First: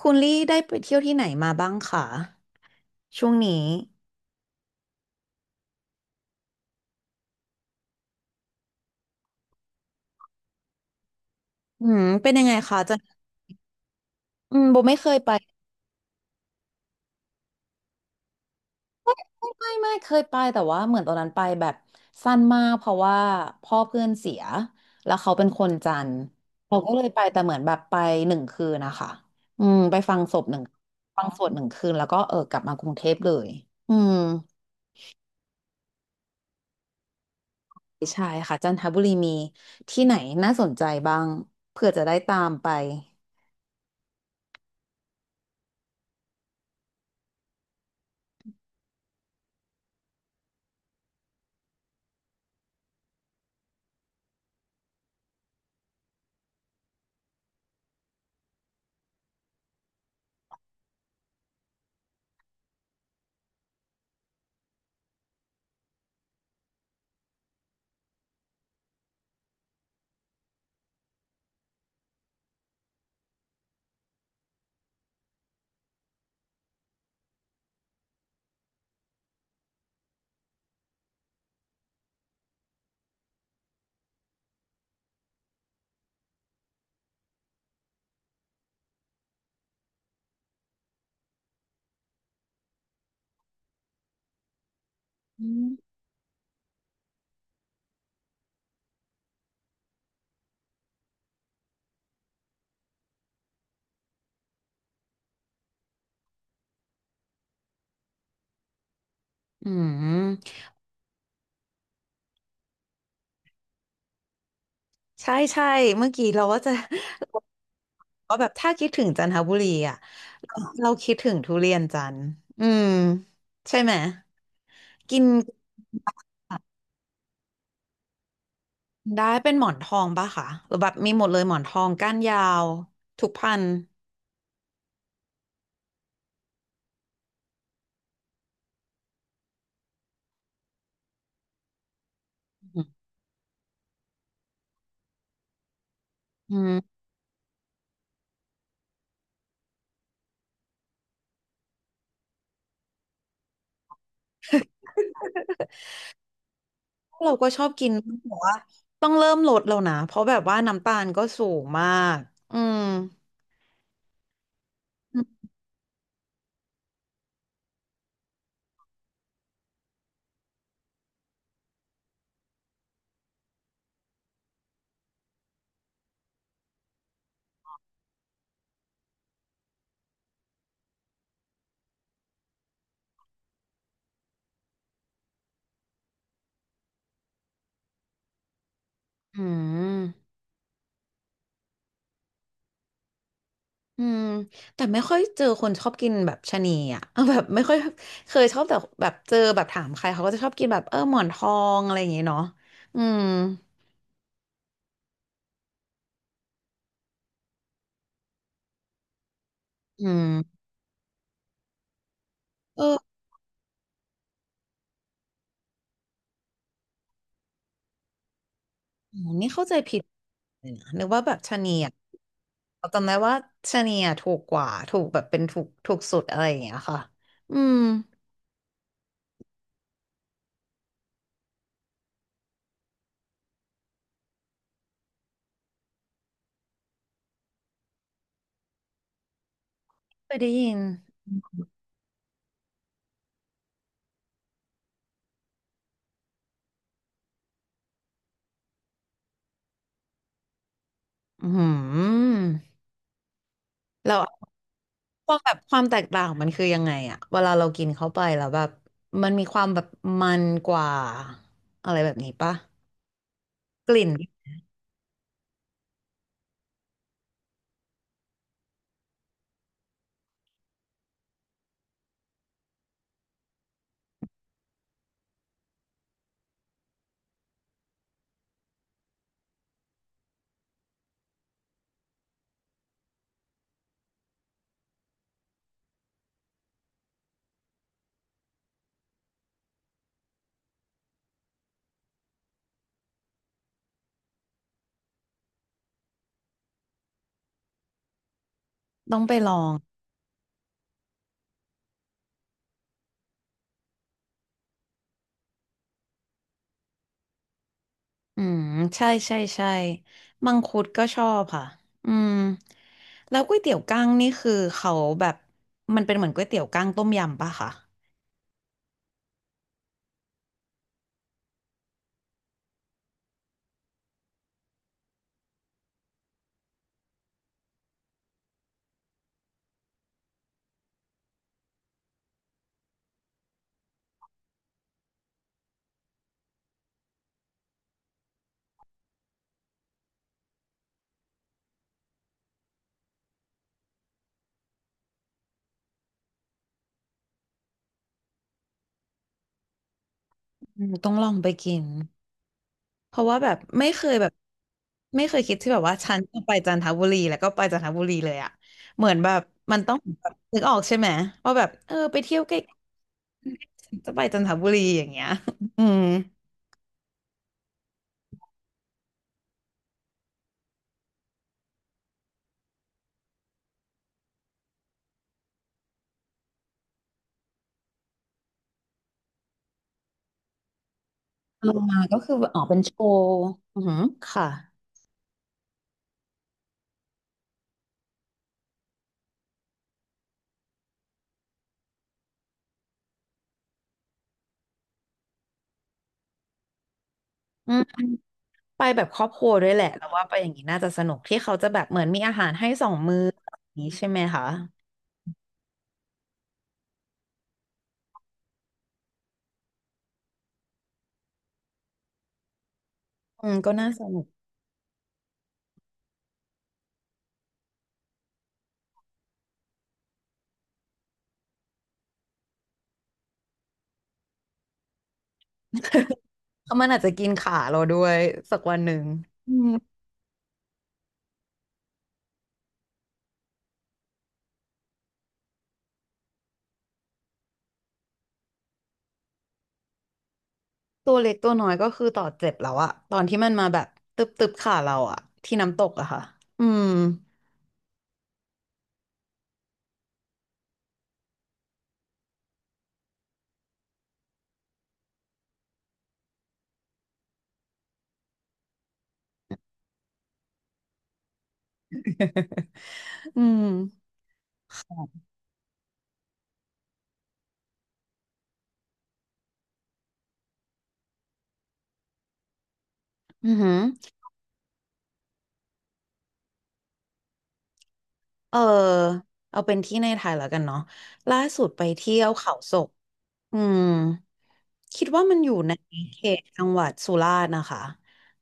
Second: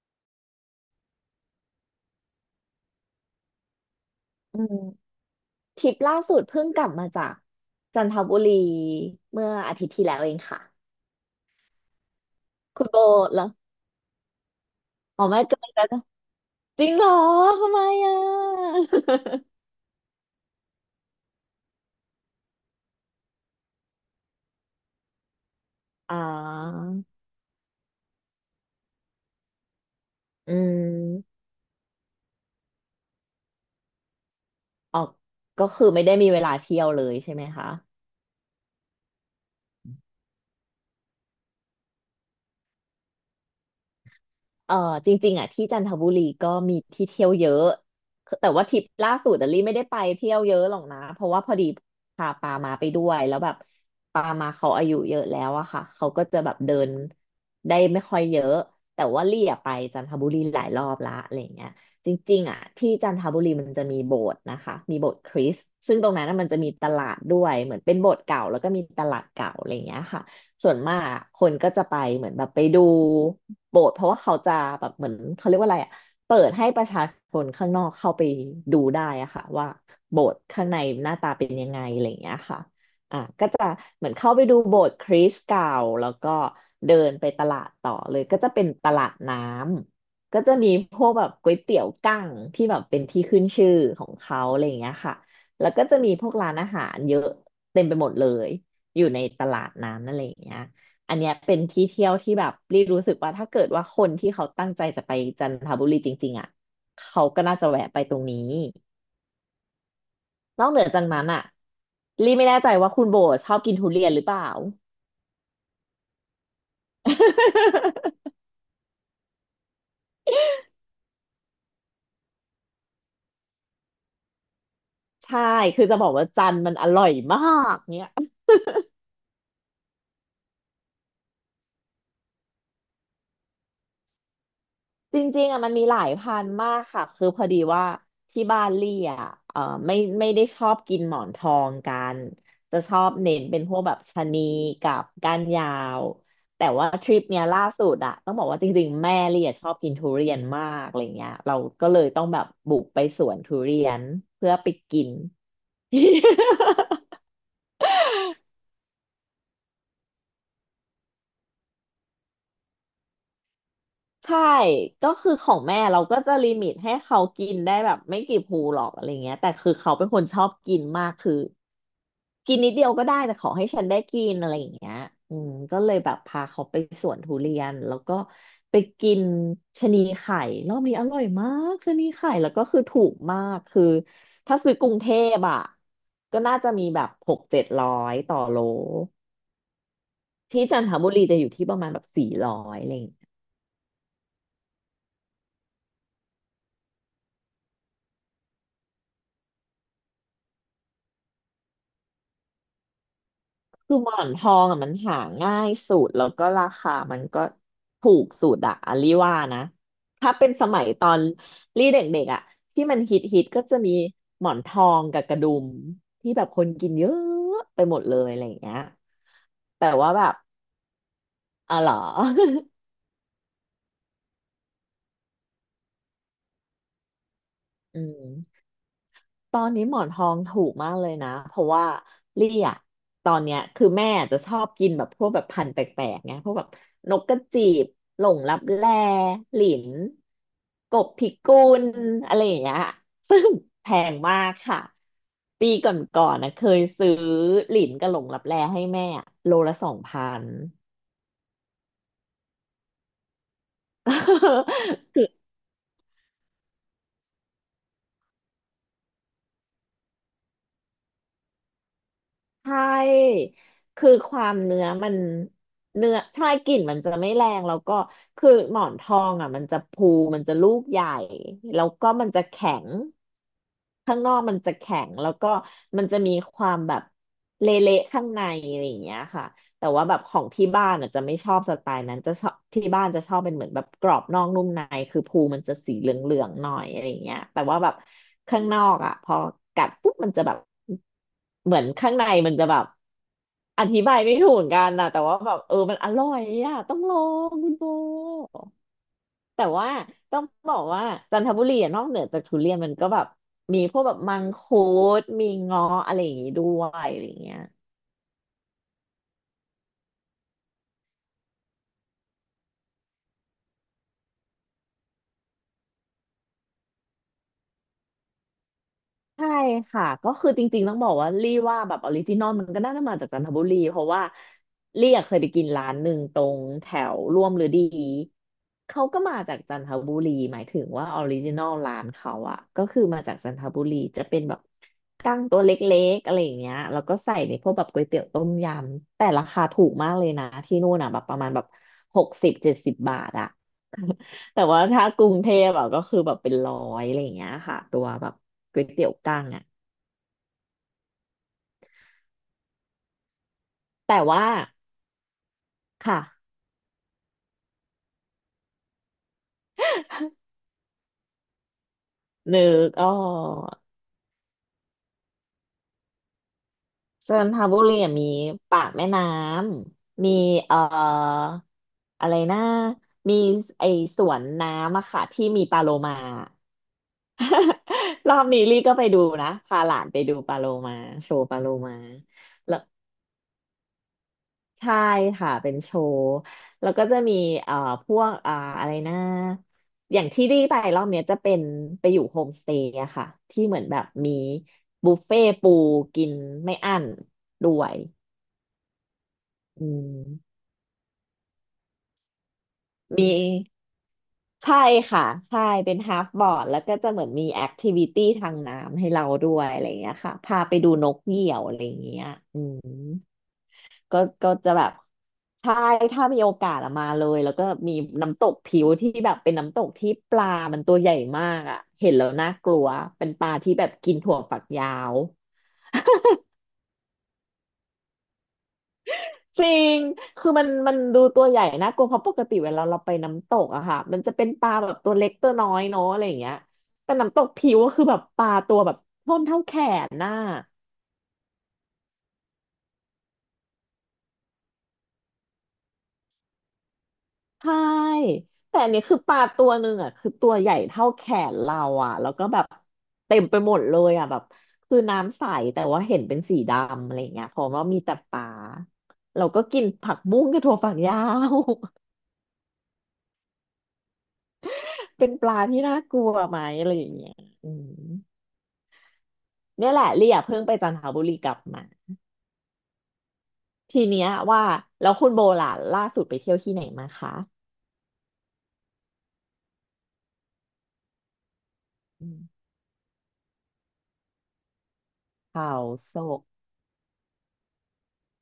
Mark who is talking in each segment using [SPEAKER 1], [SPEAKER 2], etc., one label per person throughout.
[SPEAKER 1] คุณลี่ได้ไปเที่ยวที่ไหนมาบ้างคะช่วงนี้
[SPEAKER 2] อืมทริปล่าสุดเพิ่งกลับมาจากจันทบุรีเมื่ออาทิตย์ที่แล้วเองค่ะ
[SPEAKER 1] อืมเป็นยังไงคะ
[SPEAKER 2] คุณ
[SPEAKER 1] จะ
[SPEAKER 2] โบแล้ว
[SPEAKER 1] อืมโบไม่เคย
[SPEAKER 2] อ๋อ
[SPEAKER 1] ไป
[SPEAKER 2] ไม่เกินแล้วจริงเหรอทำไมอ่ะ
[SPEAKER 1] ไม่เคยไปแต่ว่าเหมือนตอนนั้นไปแบบสั้นมากเพราะว่าพ่อเพื่อนเสียแล้วเขาเป็นคนจัน ท
[SPEAKER 2] อ่
[SPEAKER 1] ร์เรา
[SPEAKER 2] า
[SPEAKER 1] ก็เลยไปแต่เหมือนแบบไปหนึ่งคืนนะคะอืมไปฟังศพ
[SPEAKER 2] อื
[SPEAKER 1] หนึ่งฟังส
[SPEAKER 2] ม
[SPEAKER 1] วดหนึ่งคืนแล้วก็เออกลับมากรุงเทพเลยอืม
[SPEAKER 2] ออกก็คือไม่ได้มีเวลาเที่ยวเลยใช่ไหมคะ
[SPEAKER 1] ใช่ค่ะจันทบุรีมีที่ไหนน่าสนใจบ้างเผื่อจะได้ตามไป
[SPEAKER 2] เออจริงๆอ่ะที่จันทบุรีก็มีที่เที่ยวเยอะแต่ว่าทริปล่าสุดอะลี่ไม่ได้ไปเที่ยวเยอะหรอกนะเพราะว่าพอดีพาปามาไปด้วยแล้วแบบปามาเขาอายุเยอะแล้วอะค่ะเขาก็จะแบบเดินได้ไม่ค่อยเยอะแต่ว่าลี่อะไปจันทบุรีหลายรอบละอะไรอย่างเงี้ยจริงๆอ่ะที่จันทบุรีมันจะมีโบสถ์นะคะมีโบสถ์คริสต์ซึ่งตรงนั้นน่ะมันจะมีตลาดด้วยเหมือนเป็นโบสถ์เก่าแล้วก็มีตลาดเก่าอะไรอย่างเงี้ยค่ะ ส่วนมากอะคนก็จะไปเหมือนแบบไปดูโบสถ์เพราะว่าเขาจะแบบเหมือนเขาเรียกว่าอะไรอะเปิดให้ประชาชนข้างนอกเข้าไปดูได้อะค่ะว่าโบสถ์ข้างในหน้าตาเป็นยังไงอะไรอย่างเงี้ยค่ะอ่ะก็จะเหมือนเข้าไปดูโบสถ์คริสต์เก่าแล้วก็เดินไปตลาดต่อเลยก็จะเป็นตลาดน้ำก็จะมีพวกแบบก๋วยเตี๋ยวกั้งที่แบบเป็นที่ขึ้นชื่อของเขาอะไรอย่างเงี้ยค่ะ
[SPEAKER 1] อื
[SPEAKER 2] แล้วก็จะ
[SPEAKER 1] ม
[SPEAKER 2] มีพวกร้านอาหารเยอะเต็มไปหมดเลย อยู่ในตลาดน้ำนั่นอะไรอย่างเงี้ยอันเนี้ยเป็นที่เที่ยวที่แบบรีรู้สึกว่าถ้าเกิดว่าคนที่เขาตั้งใจจะไปจันทบุรีจริงๆอ่ะเขาก็น่าจะแวะไปตรงนี้
[SPEAKER 1] อืม
[SPEAKER 2] นอกเหนือจากนั้นอ่ะรีไม่แน่ใจว่าคุณโบชอบกินทุเรียนหรือเปล่า
[SPEAKER 1] ใช่ใช่เมื่อกี้เราว่าจะ ก็ แบบถ้าคิดถึงจันทบุรีอ่ะเราคิดถึงทุเรียนจันทร์อืมใช่ไหมกิน
[SPEAKER 2] ใช่คือจะบอกว่าจันทร์มันอร่อยมากเนี่ย
[SPEAKER 1] ได้เป็นหมอนทองปะคะหรือแบบมีหมดเลยหมอนทองก้านยาวทุกพันธุ์
[SPEAKER 2] จริงๆอ่ะมันมีหลายพันธุ์มากค่ะคือพอดีว่าที่บ้านลี่อ่ะเออไม่ไม่ได้ชอบกินหมอนทองกันจะชอบเน้นเป็นพวกแบบชะนีกับก้านยาว
[SPEAKER 1] อื
[SPEAKER 2] แต่
[SPEAKER 1] ม
[SPEAKER 2] ว่าทริปเนี้ยล่าสุดอ่ะต้องบอกว่าจริงๆแม่ลี่อ่ะชอบกินทุเรียนมากอะไรเงี้ยเราก็เลยต้องแบบบุกไปสวนทุเรียนเพื่อไปกิน
[SPEAKER 1] เราก็ชอบกินแต่ว่าต้องเริ่มลดแล้วนะเพราะแบบว่าน้ำตาลก็สูงมากอืม
[SPEAKER 2] ใช่ก็คือของแม่เราก็จะลิมิตให้เขากินได้แบบไม่กี่ภูหรอกอะไรเงี้ยแต่คือเขาเป็นคนชอบกินมากคือ กินนิดเดียวก็ได้แต่ขอให้ฉันได้กินอะไรอย่างเงี้ยอืมก็เลยแบบพาเขาไปสวนทุเรียนแล้วก็ไปกินชะนีไข่รอบนี้อร่อยมากชะนีไข่แล้วก็คือถูกมากคือถ้าซื้อกรุงเทพอ่ะก็น่าจะมีแบบ600-700ต่อโล
[SPEAKER 1] อืม
[SPEAKER 2] ที่จันทบุรีจะอยู่ที่ประมาณแบบ400อะไรอย่างเงี้ย
[SPEAKER 1] อืมแต่ไม่ค่อยเจอคนชอบกินแบบชะนีอ่ะ เออแบบไม่ค่อยเคยชอบแต่แบบเจอแบบถามใครเขาก็จะชอบกินแบบเออหมอนทองอะไรอย่างเงี้ยเนาะอืม
[SPEAKER 2] คือหมอนทองอ่ะมันหาง่ายสุดแล้วก็ราคามันก็ถูกสุดอะอลลี่ว่านะ
[SPEAKER 1] อื
[SPEAKER 2] ถ้าเป็น
[SPEAKER 1] ม
[SPEAKER 2] สมัยตอนลี่เด็กๆอะ
[SPEAKER 1] เอ
[SPEAKER 2] ที่
[SPEAKER 1] อ
[SPEAKER 2] มันฮิตฮิตก็จะมีหมอนทองกับกระดุมที่แบบคนกินเยอะไปหมดเลยอะไรอย่างเงี้ย
[SPEAKER 1] อ๋อนี่เข้าใจ
[SPEAKER 2] แต่
[SPEAKER 1] ผิด
[SPEAKER 2] ว่าแบบ
[SPEAKER 1] เลยนะนึกว่าแบบชะนี
[SPEAKER 2] อ๋อเหร
[SPEAKER 1] อ่ะ
[SPEAKER 2] อ
[SPEAKER 1] เราจำได้ว่าชะนีอ่ะถูกกว่าถูกแบบเป็นถูกถูกสุดอะไรอย่างเงี้ยค่ะอืม
[SPEAKER 2] อืม ตอนนี้หมอนทองถูกมากเลยนะเพราะว่าลี่อะตอนเนี้ยคือแม่จะชอบกินแบบพวกแบบพันธุ์แปลกๆไงพวกแบบนกกระจีบหลงลับแลหลิน
[SPEAKER 1] เคยได้ยิน
[SPEAKER 2] กบพิกุลอะไรอย่างเงี้ยซึ่งแพงมากค่ะปีก่อนๆนะเคยซื้อหลินกับหลงลับแลให้แม่อะโลละ2,000
[SPEAKER 1] อืม เรา
[SPEAKER 2] คื
[SPEAKER 1] ค
[SPEAKER 2] อ
[SPEAKER 1] วามแบบความแตกต่างมันคือยังไงอะเวลาเรากินเข้าไปแล้วแบบมันมีความแบบมันกว่าอะไรแบบนี้ปะ
[SPEAKER 2] ใช่
[SPEAKER 1] กลิ่
[SPEAKER 2] คื
[SPEAKER 1] น
[SPEAKER 2] อความเนื้อมันเนื้อใช่กลิ่นมันจะไม่แรงแล้วก็คือหมอนทองอ่ะมันจะพูมันจะลูกใหญ่แล้วก็มันจะแข็งข้างนอกมันจะแข็งแล้วก็มันจะมีความแบบเละๆข้างในอะไรอย่างเงี้ยค่ะ แต่ว่าแบบของที่บ้านอ่ะจะไม่ชอบสไตล์นั้นจะชอบที่บ้านจะชอบเป็นเหมือนแบบกรอบนอกนุ่มในคือภูมันจะสีเหลืองๆหน่อยอะไรอย่างเงี้ยแต่ว่าแบบข้างนอกอ่ะพอกัดปุ๊บมันจะแบบเหมือนข้างในมันจะแบบอธิบายไม่ถูกเหมือนกันนะแต่ว่าแบบเออมันอร่อยอ่ะต้องลองคุณโบ
[SPEAKER 1] ต้องไปลอ
[SPEAKER 2] แต่
[SPEAKER 1] ง
[SPEAKER 2] ว่าต้องบอกว่าจันทบุรีอะนอกเหนือจากทุเรียนมันก็แบบมีพวกแบบมังคุดมีเงาะอะไรอย่างงี้ด้วยอะไรอย่างเงี้ย
[SPEAKER 1] อืมใช่ใช่ใช่มังคุดก็ชอบค่ะอืมแล้วก๋วยเตี๋ยวกั้งนี่คือเขาแบบมันเป็นเหมือนก๋วยเตี๋ยวกั้งต้มยำปะคะ
[SPEAKER 2] ใช่ค่ะก็คือจริงๆต้องบอกว่าลี่ว่าแบบออริจินอลมันก็น่าจะมาจากจันทบุรีเพราะว่าลี่อะเคยไปกินร้านหนึ่งตรงแถวร่วมฤดีเขาก็มาจากจันทบุรีหมายถึงว่าออริจินอลร้านเขาอะก็คือมาจากจันทบุรีจะเป็นแบบกั้งตัวเล็กๆอะไรอย่างเงี้ยแล้วก็ใส่ในพวกแบบก๋วยเตี๋ยวต้มยำแต่ราคาถูกมากเลยนะที่นู่นอะแบบประมาณแบบ60-70 บาทอะ แต่ว่าถ้ากรุงเทพอะก็คือแบบเป็นร้อยอะไรอย่างเงี้ยค่ะตัวแบบก๋วยเตี๋ยวกั้งอะ
[SPEAKER 1] อืมต้องลองไปกิน เพราะว่าแบบไม่เคย
[SPEAKER 2] แต่
[SPEAKER 1] แบบ
[SPEAKER 2] ว่า
[SPEAKER 1] ไม่เคยคิดที่แบบว่าฉั
[SPEAKER 2] ค่ะ
[SPEAKER 1] นจะไปจันทบุรีแล้วก็ไปจันทบุรีเลยอะเหมือนแบบมันต้องแบบนึกออกใช่ไหมว่าแบบเออไปเที่ยวใก ล้
[SPEAKER 2] นึกอ๋อก
[SPEAKER 1] ๆจะไปจันทบุรีอย่างเงี้ย อืม
[SPEAKER 2] จันทบุรีอะมีปากแม่น้ำมีเอ่ออะไรนะมีไอสวนน้ำอะค่ะที่มีปลาโลมา รอบนี้ลี่ก็ไปดูนะพาหลานไปดูปลาโลมาโชว์ปลาโล
[SPEAKER 1] ลง
[SPEAKER 2] มา
[SPEAKER 1] มาก็คือออกเป็นโชว์อือหือค่ะ
[SPEAKER 2] ใช่ค่ะเป็นโชว์แล้วก็จะมีเอ่อพวกอะไรนะอย่างที่รีไปรอบเนี้ยจะเป็นไปอยู่โฮมสเตย์อะค่ะที่เหมือนแบบมีบุฟเฟ่ต์ปูกินไม่อั้นด้
[SPEAKER 1] อืม
[SPEAKER 2] วย
[SPEAKER 1] ไปแบบครอบครัวด้วยแห
[SPEAKER 2] อื
[SPEAKER 1] ละแล้วว่าไปอย่าง
[SPEAKER 2] ม
[SPEAKER 1] นี้น่าจะสนุกที่เขาจะแบบเหมือนมีอาหารให้2 มื้อ
[SPEAKER 2] มี
[SPEAKER 1] อย่างนี้ใช่ไหมคะ
[SPEAKER 2] ใช่ค่ะใช่เป็นฮาฟบอร์ดแล้วก็จะเหมือนมีแอคทิวิตี้ทางน้ำให้เราด้วยอะไรอย่างเงี้ยค่ะพาไปดูนกเหยี่ยวอะไรอย่างเงี้ยอืม
[SPEAKER 1] อืมก็น่าส
[SPEAKER 2] ก็
[SPEAKER 1] นุก
[SPEAKER 2] ก็จะแบบใช่ถ้ามีโอกาสอะมาเลยแล้วก็มีน้ำตกผิวที่แบบเป็นน้ำตกที่ปลามันตัวใหญ่มากอะเห็นแล้วน่ากลัวเป็นปลาที่แบบกินถั่วฝักยาว
[SPEAKER 1] เพราะมันอาจจะกินขาเราด้วยสักวันหนึ่งอื
[SPEAKER 2] จ
[SPEAKER 1] ม
[SPEAKER 2] ริงคือมันดูตัวใหญ่นะกลัวเพราะปกติเวลาเราไปน้ำตกอะค่ะมันจะเป็นปลาแบบตัวเล็กตัวน้อยเนาะอะไรอย่างเงี้ยแต่น้ำตกผิวก็คือแบบปลาตัวแบบท่อนเท่าแขนน่ะ
[SPEAKER 1] ตัวเล็กตัวน้อยก็คือต่อเจ็บแล้วอะตอนที่มันมาแบบตึบตึบขาเราอะที่น้ำตกอะค่ะอืม
[SPEAKER 2] ใช่แต่อันนี้คือปลาตัวหนึ่งอ่ะคือตัวใหญ่เท่าแขนเราอ่ะแล้วก็แบบเต็มไปหมดเลยอ่ะแบบคือน้ำใสแต่ว่าเห็นเป็นสีดำอะไรเงี้ยเพราะว่ามีแต่ปลาเราก็กินผักบุ้งกับถั่วฝักยาว
[SPEAKER 1] อืม
[SPEAKER 2] เป็นปลาที่น่ากลัวไหมอะไรอย่างเงี้ยอืมเนี่ยแหละเรียเพิ่งไปจันทบุรีกลับมา
[SPEAKER 1] อือหือ
[SPEAKER 2] ทีเนี้ยว่าแล้วคุณโบล่ะล่าสุดไปเที่ยวที่ไหนมาคะ
[SPEAKER 1] เออเอาเป็นที่ในไทยแล้วกันเนาะล่าสุดไปเที่ยว
[SPEAKER 2] อืม
[SPEAKER 1] เขาศกอืมคิดว่ามันอยู่
[SPEAKER 2] เขา
[SPEAKER 1] ใน
[SPEAKER 2] โศ
[SPEAKER 1] เข
[SPEAKER 2] ก
[SPEAKER 1] ตจังหวัดสุราษฎร์นะคะ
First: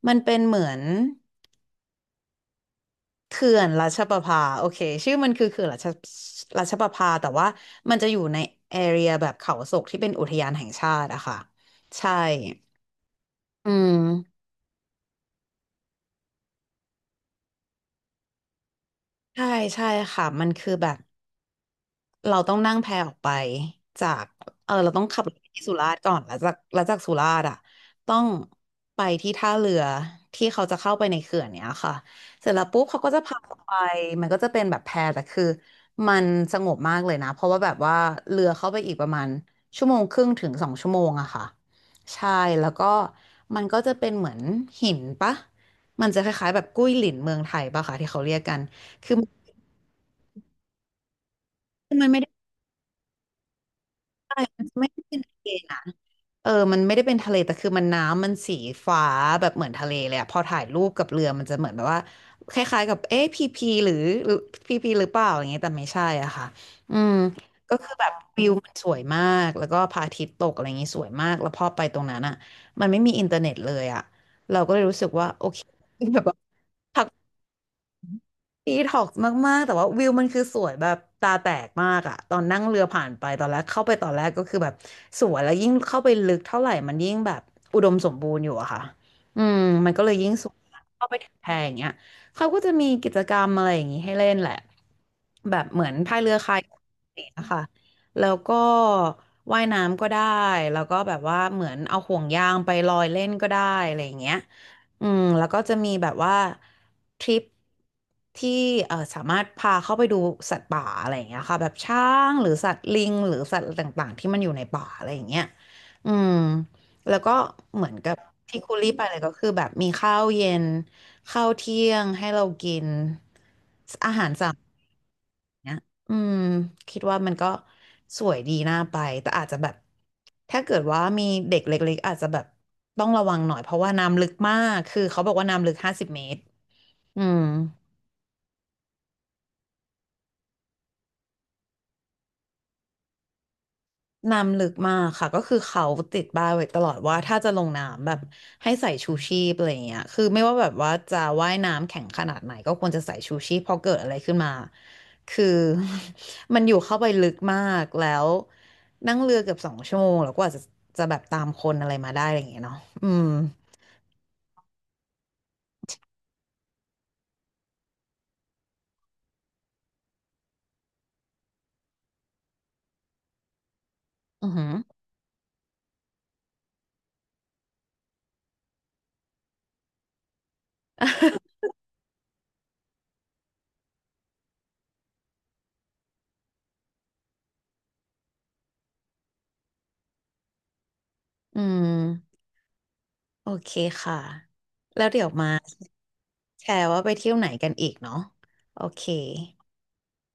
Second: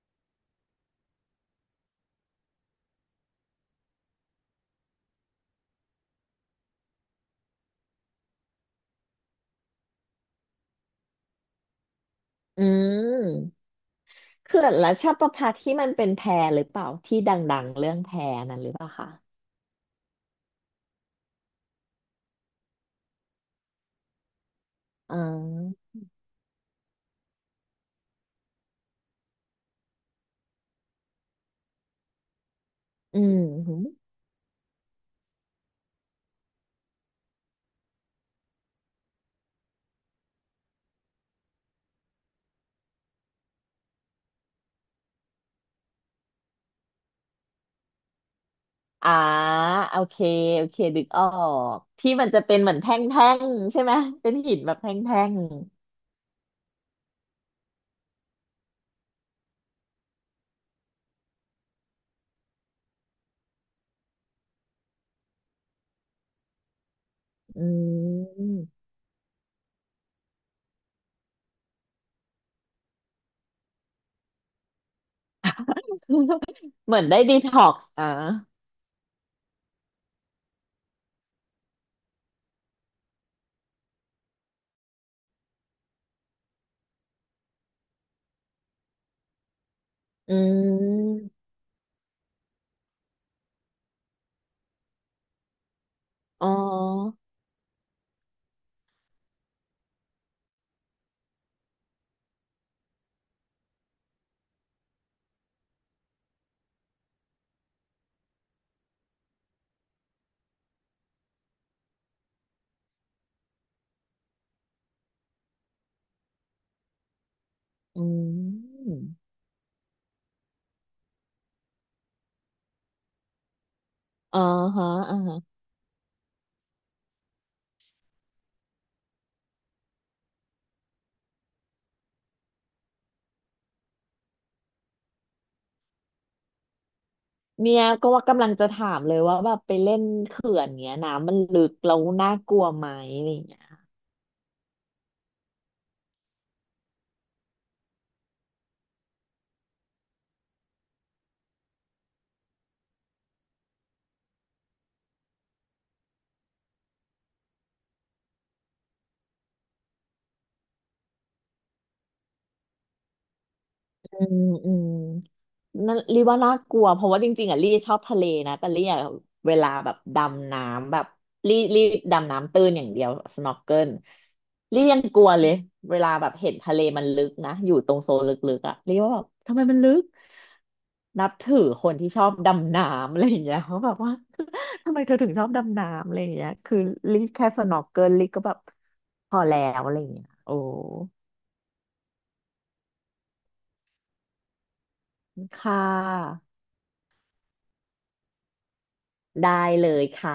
[SPEAKER 1] มันเป็นเหมือนเขื่อนราชประภาโอเคชื่อมันคือเขื่อนราชประภาแต่ว่ามันจะอยู่ในแอเรียแบบเขาศกที่เป็นอุทยานแห่งชาติอะค่ะใช่
[SPEAKER 2] อืม
[SPEAKER 1] อืม
[SPEAKER 2] เขื่อนรัชประภาที่มันเป็นแพหรือเปล่าที่ดังๆเรื่องแพนั้นหรือเปล่าคะ
[SPEAKER 1] ใช่ใช่ค่ะมันคือแบบเราต้องนั่งแพออกไปจากเออเราต้อง
[SPEAKER 2] อื
[SPEAKER 1] ขับรถไปที่สุรา
[SPEAKER 2] ม
[SPEAKER 1] ษฎร์ก่อนแล้วจากสุราษฎร์อ่ะต้องไปที่ท่าเรือที่เขาจะเข้าไปในเขื่อนเนี้ยค่ะเสร็จแล้วปุ๊บเขาก็
[SPEAKER 2] อื
[SPEAKER 1] จะพา
[SPEAKER 2] ม
[SPEAKER 1] เราไป
[SPEAKER 2] หืม
[SPEAKER 1] มันก็จะเป็นแบบแพแต่คือมันสงบมากเลยนะเพราะว่าแบบว่าเรือเข้าไปอีกประมาณ1.5 ถึง 2 ชั่วโมงอะค่ะใช่แล้วก็มันก็จะเป็นเหมือนหินปะมันจะคล้ายๆแบบกุ้ยหลินเมืองไทยปะค่ะที่เขาเรียกกัน
[SPEAKER 2] อ่าโอเคโอเคดึกออก
[SPEAKER 1] คือมัน
[SPEAKER 2] ที่
[SPEAKER 1] ไม่
[SPEAKER 2] มั
[SPEAKER 1] ได้
[SPEAKER 2] นจะเป็นเหมือนแท่งๆใช่ไหมเป็น
[SPEAKER 1] ใช่
[SPEAKER 2] หิน
[SPEAKER 1] มัน
[SPEAKER 2] แบบ
[SPEAKER 1] ไม่
[SPEAKER 2] แท
[SPEAKER 1] ได้เป็น
[SPEAKER 2] ่ง
[SPEAKER 1] ทะเลนะเออมันไม่ได้เป็นทะเลแต่คือมันน้ำมันสีฟ้าแบบเหมือนทะเลเลยอะพอถ่ายรูปกับเรือมันจะเหมือนแบบว่าคล้ายๆกับเอ๊ะพีพีหรือพีพีหรือเปล่าอย่างเงี้ยแต่ไม่ใช่อ่ะค่ะอืม
[SPEAKER 2] ๆอื
[SPEAKER 1] ก็คือแบบวิว
[SPEAKER 2] ม
[SPEAKER 1] มันสวยมาก แล้วก็พระอาทิตย์ตกอะไรอย่างงี้สวยมาก แล้วพอไปตรงนั้นอะมันไม่มีอินเทอร์เน็ตเลยอะ แบบว่า
[SPEAKER 2] เหมือนได้ดีท็อกซ์อ่ะ
[SPEAKER 1] ดีท็อกซ์มาก ๆ แต่ว่าวิวมันคือสวยแบบตาแตกมากอะตอนนั่งเรือผ่านไปตอนแรกเข้าไปตอนแรกก็คือแบบสวยแล้วยิ่งเข้าไปลึกเท่าไหร่มันยิ่งแบบอุดมสมบูรณ์อยู่อะค่ะอืมมันก็เลยยิ่ง
[SPEAKER 2] อื
[SPEAKER 1] สวยเข้าไปถึ
[SPEAKER 2] ม
[SPEAKER 1] งแพอย่างเงี้ยเขาก็จะมีกิจกรรมอะไรอย่างงี้ให้เล่นแหละแบบเหมือนพายเรือ
[SPEAKER 2] อ๋
[SPEAKER 1] คายั
[SPEAKER 2] อ
[SPEAKER 1] กนะคะแล้วก็ว่ายน้ำก็ได้แล้วก็แบบว่าเหมือนเอาห่วงยางไปลอยเล่นก็ได้อะไรอย่างเงี้ย อืมแล้วก็จะมีแบบว่าทริปที่สามารถพาเข้าไปดูสัตว์ป่าอะไรอย่างเงี้ยค่ะแบบช้างหรือสัตว์ลิงหรือสัตว์ต่างๆที่มันอยู่ในป่าอะไรอย่างเงี้ยอืมแล้วก็เหมือน
[SPEAKER 2] อื
[SPEAKER 1] กับที่คุรี
[SPEAKER 2] ม
[SPEAKER 1] ไปเลยก็คือแบบมีข้าวเย็นข้าวเที่ยงให้เรากินอาหาร
[SPEAKER 2] อ๋อฮะอ่าฮะ
[SPEAKER 1] เนี้ยอืมคิดว่ามันก็สวยดีน่าไปแต่อาจจะแบบถ้าเกิดว่ามีเด็กเล็กๆอาจจะแบบต้องระวังหน่อยเพราะว่าน้ำลึกมากคือเขาบอกว่าน้ำลึก50 เมตรอืม
[SPEAKER 2] เนี่ยก็ว่ากำลังจะถามเลยว่าแบบไปเล่นเขื่อนเงี้ยน้ำมันลึกแล้วน่ากลัวไหม
[SPEAKER 1] น้ำลึกมากค่ะก็คือเขาติดป้ายไว้ตลอดว่าถ้าจะลงน้ำแบบให้ใส่ชูชีพอะไรอย่างเงี้ยคือไม่ว่าแบบว่าจะว่ายน้ำแข็งขนาดไหนก็ควรจะใส่ชูชีพพอเกิดอะไรขึ้นมาคือ มันอยู่เข้าไปลึกมากแล้วนั่งเรือเกือบสองชั่วโมงแล้วกว่าจะแบบตามคนอะไรมาได้อะไรอย่างเงี้ยเนาะอืม
[SPEAKER 2] อืมอืมนั่นรีว่าน่ากลัวเพราะว่าจริงๆอ่ะลี่ชอบทะเลนะแต่ลี่อะเวลาแบบดำน้ำแบบลี่ดำน้ำตื้นอย่างเดียว snorkel ล
[SPEAKER 1] อือหือ
[SPEAKER 2] ลี่ยังกลัวเลยเวลาแบบเห็นทะเลมันลึกนะอยู่ตรงโซนลึกๆอ่ะลี่ว่าแบบทำไมมันลึกนับถือคนที่ชอบดำน้ำอะไรอย่างเงี้ยเขาแบบว่า ทำไมเธอถึงชอบดำน้ำอะไรอย่างเงี้ยคือลี่แค่ snorkel ลลี่ก็แบบพอแล้วอะไรอย่างเงี้ยโอ้
[SPEAKER 1] อืมโอเคค่ะแล้วเดี๋ยวมา
[SPEAKER 2] ค่ะ
[SPEAKER 1] แชร์ว่าไปเที่ยวไหนกันอีกเนาะโอเค
[SPEAKER 2] ได้เลยค่ะ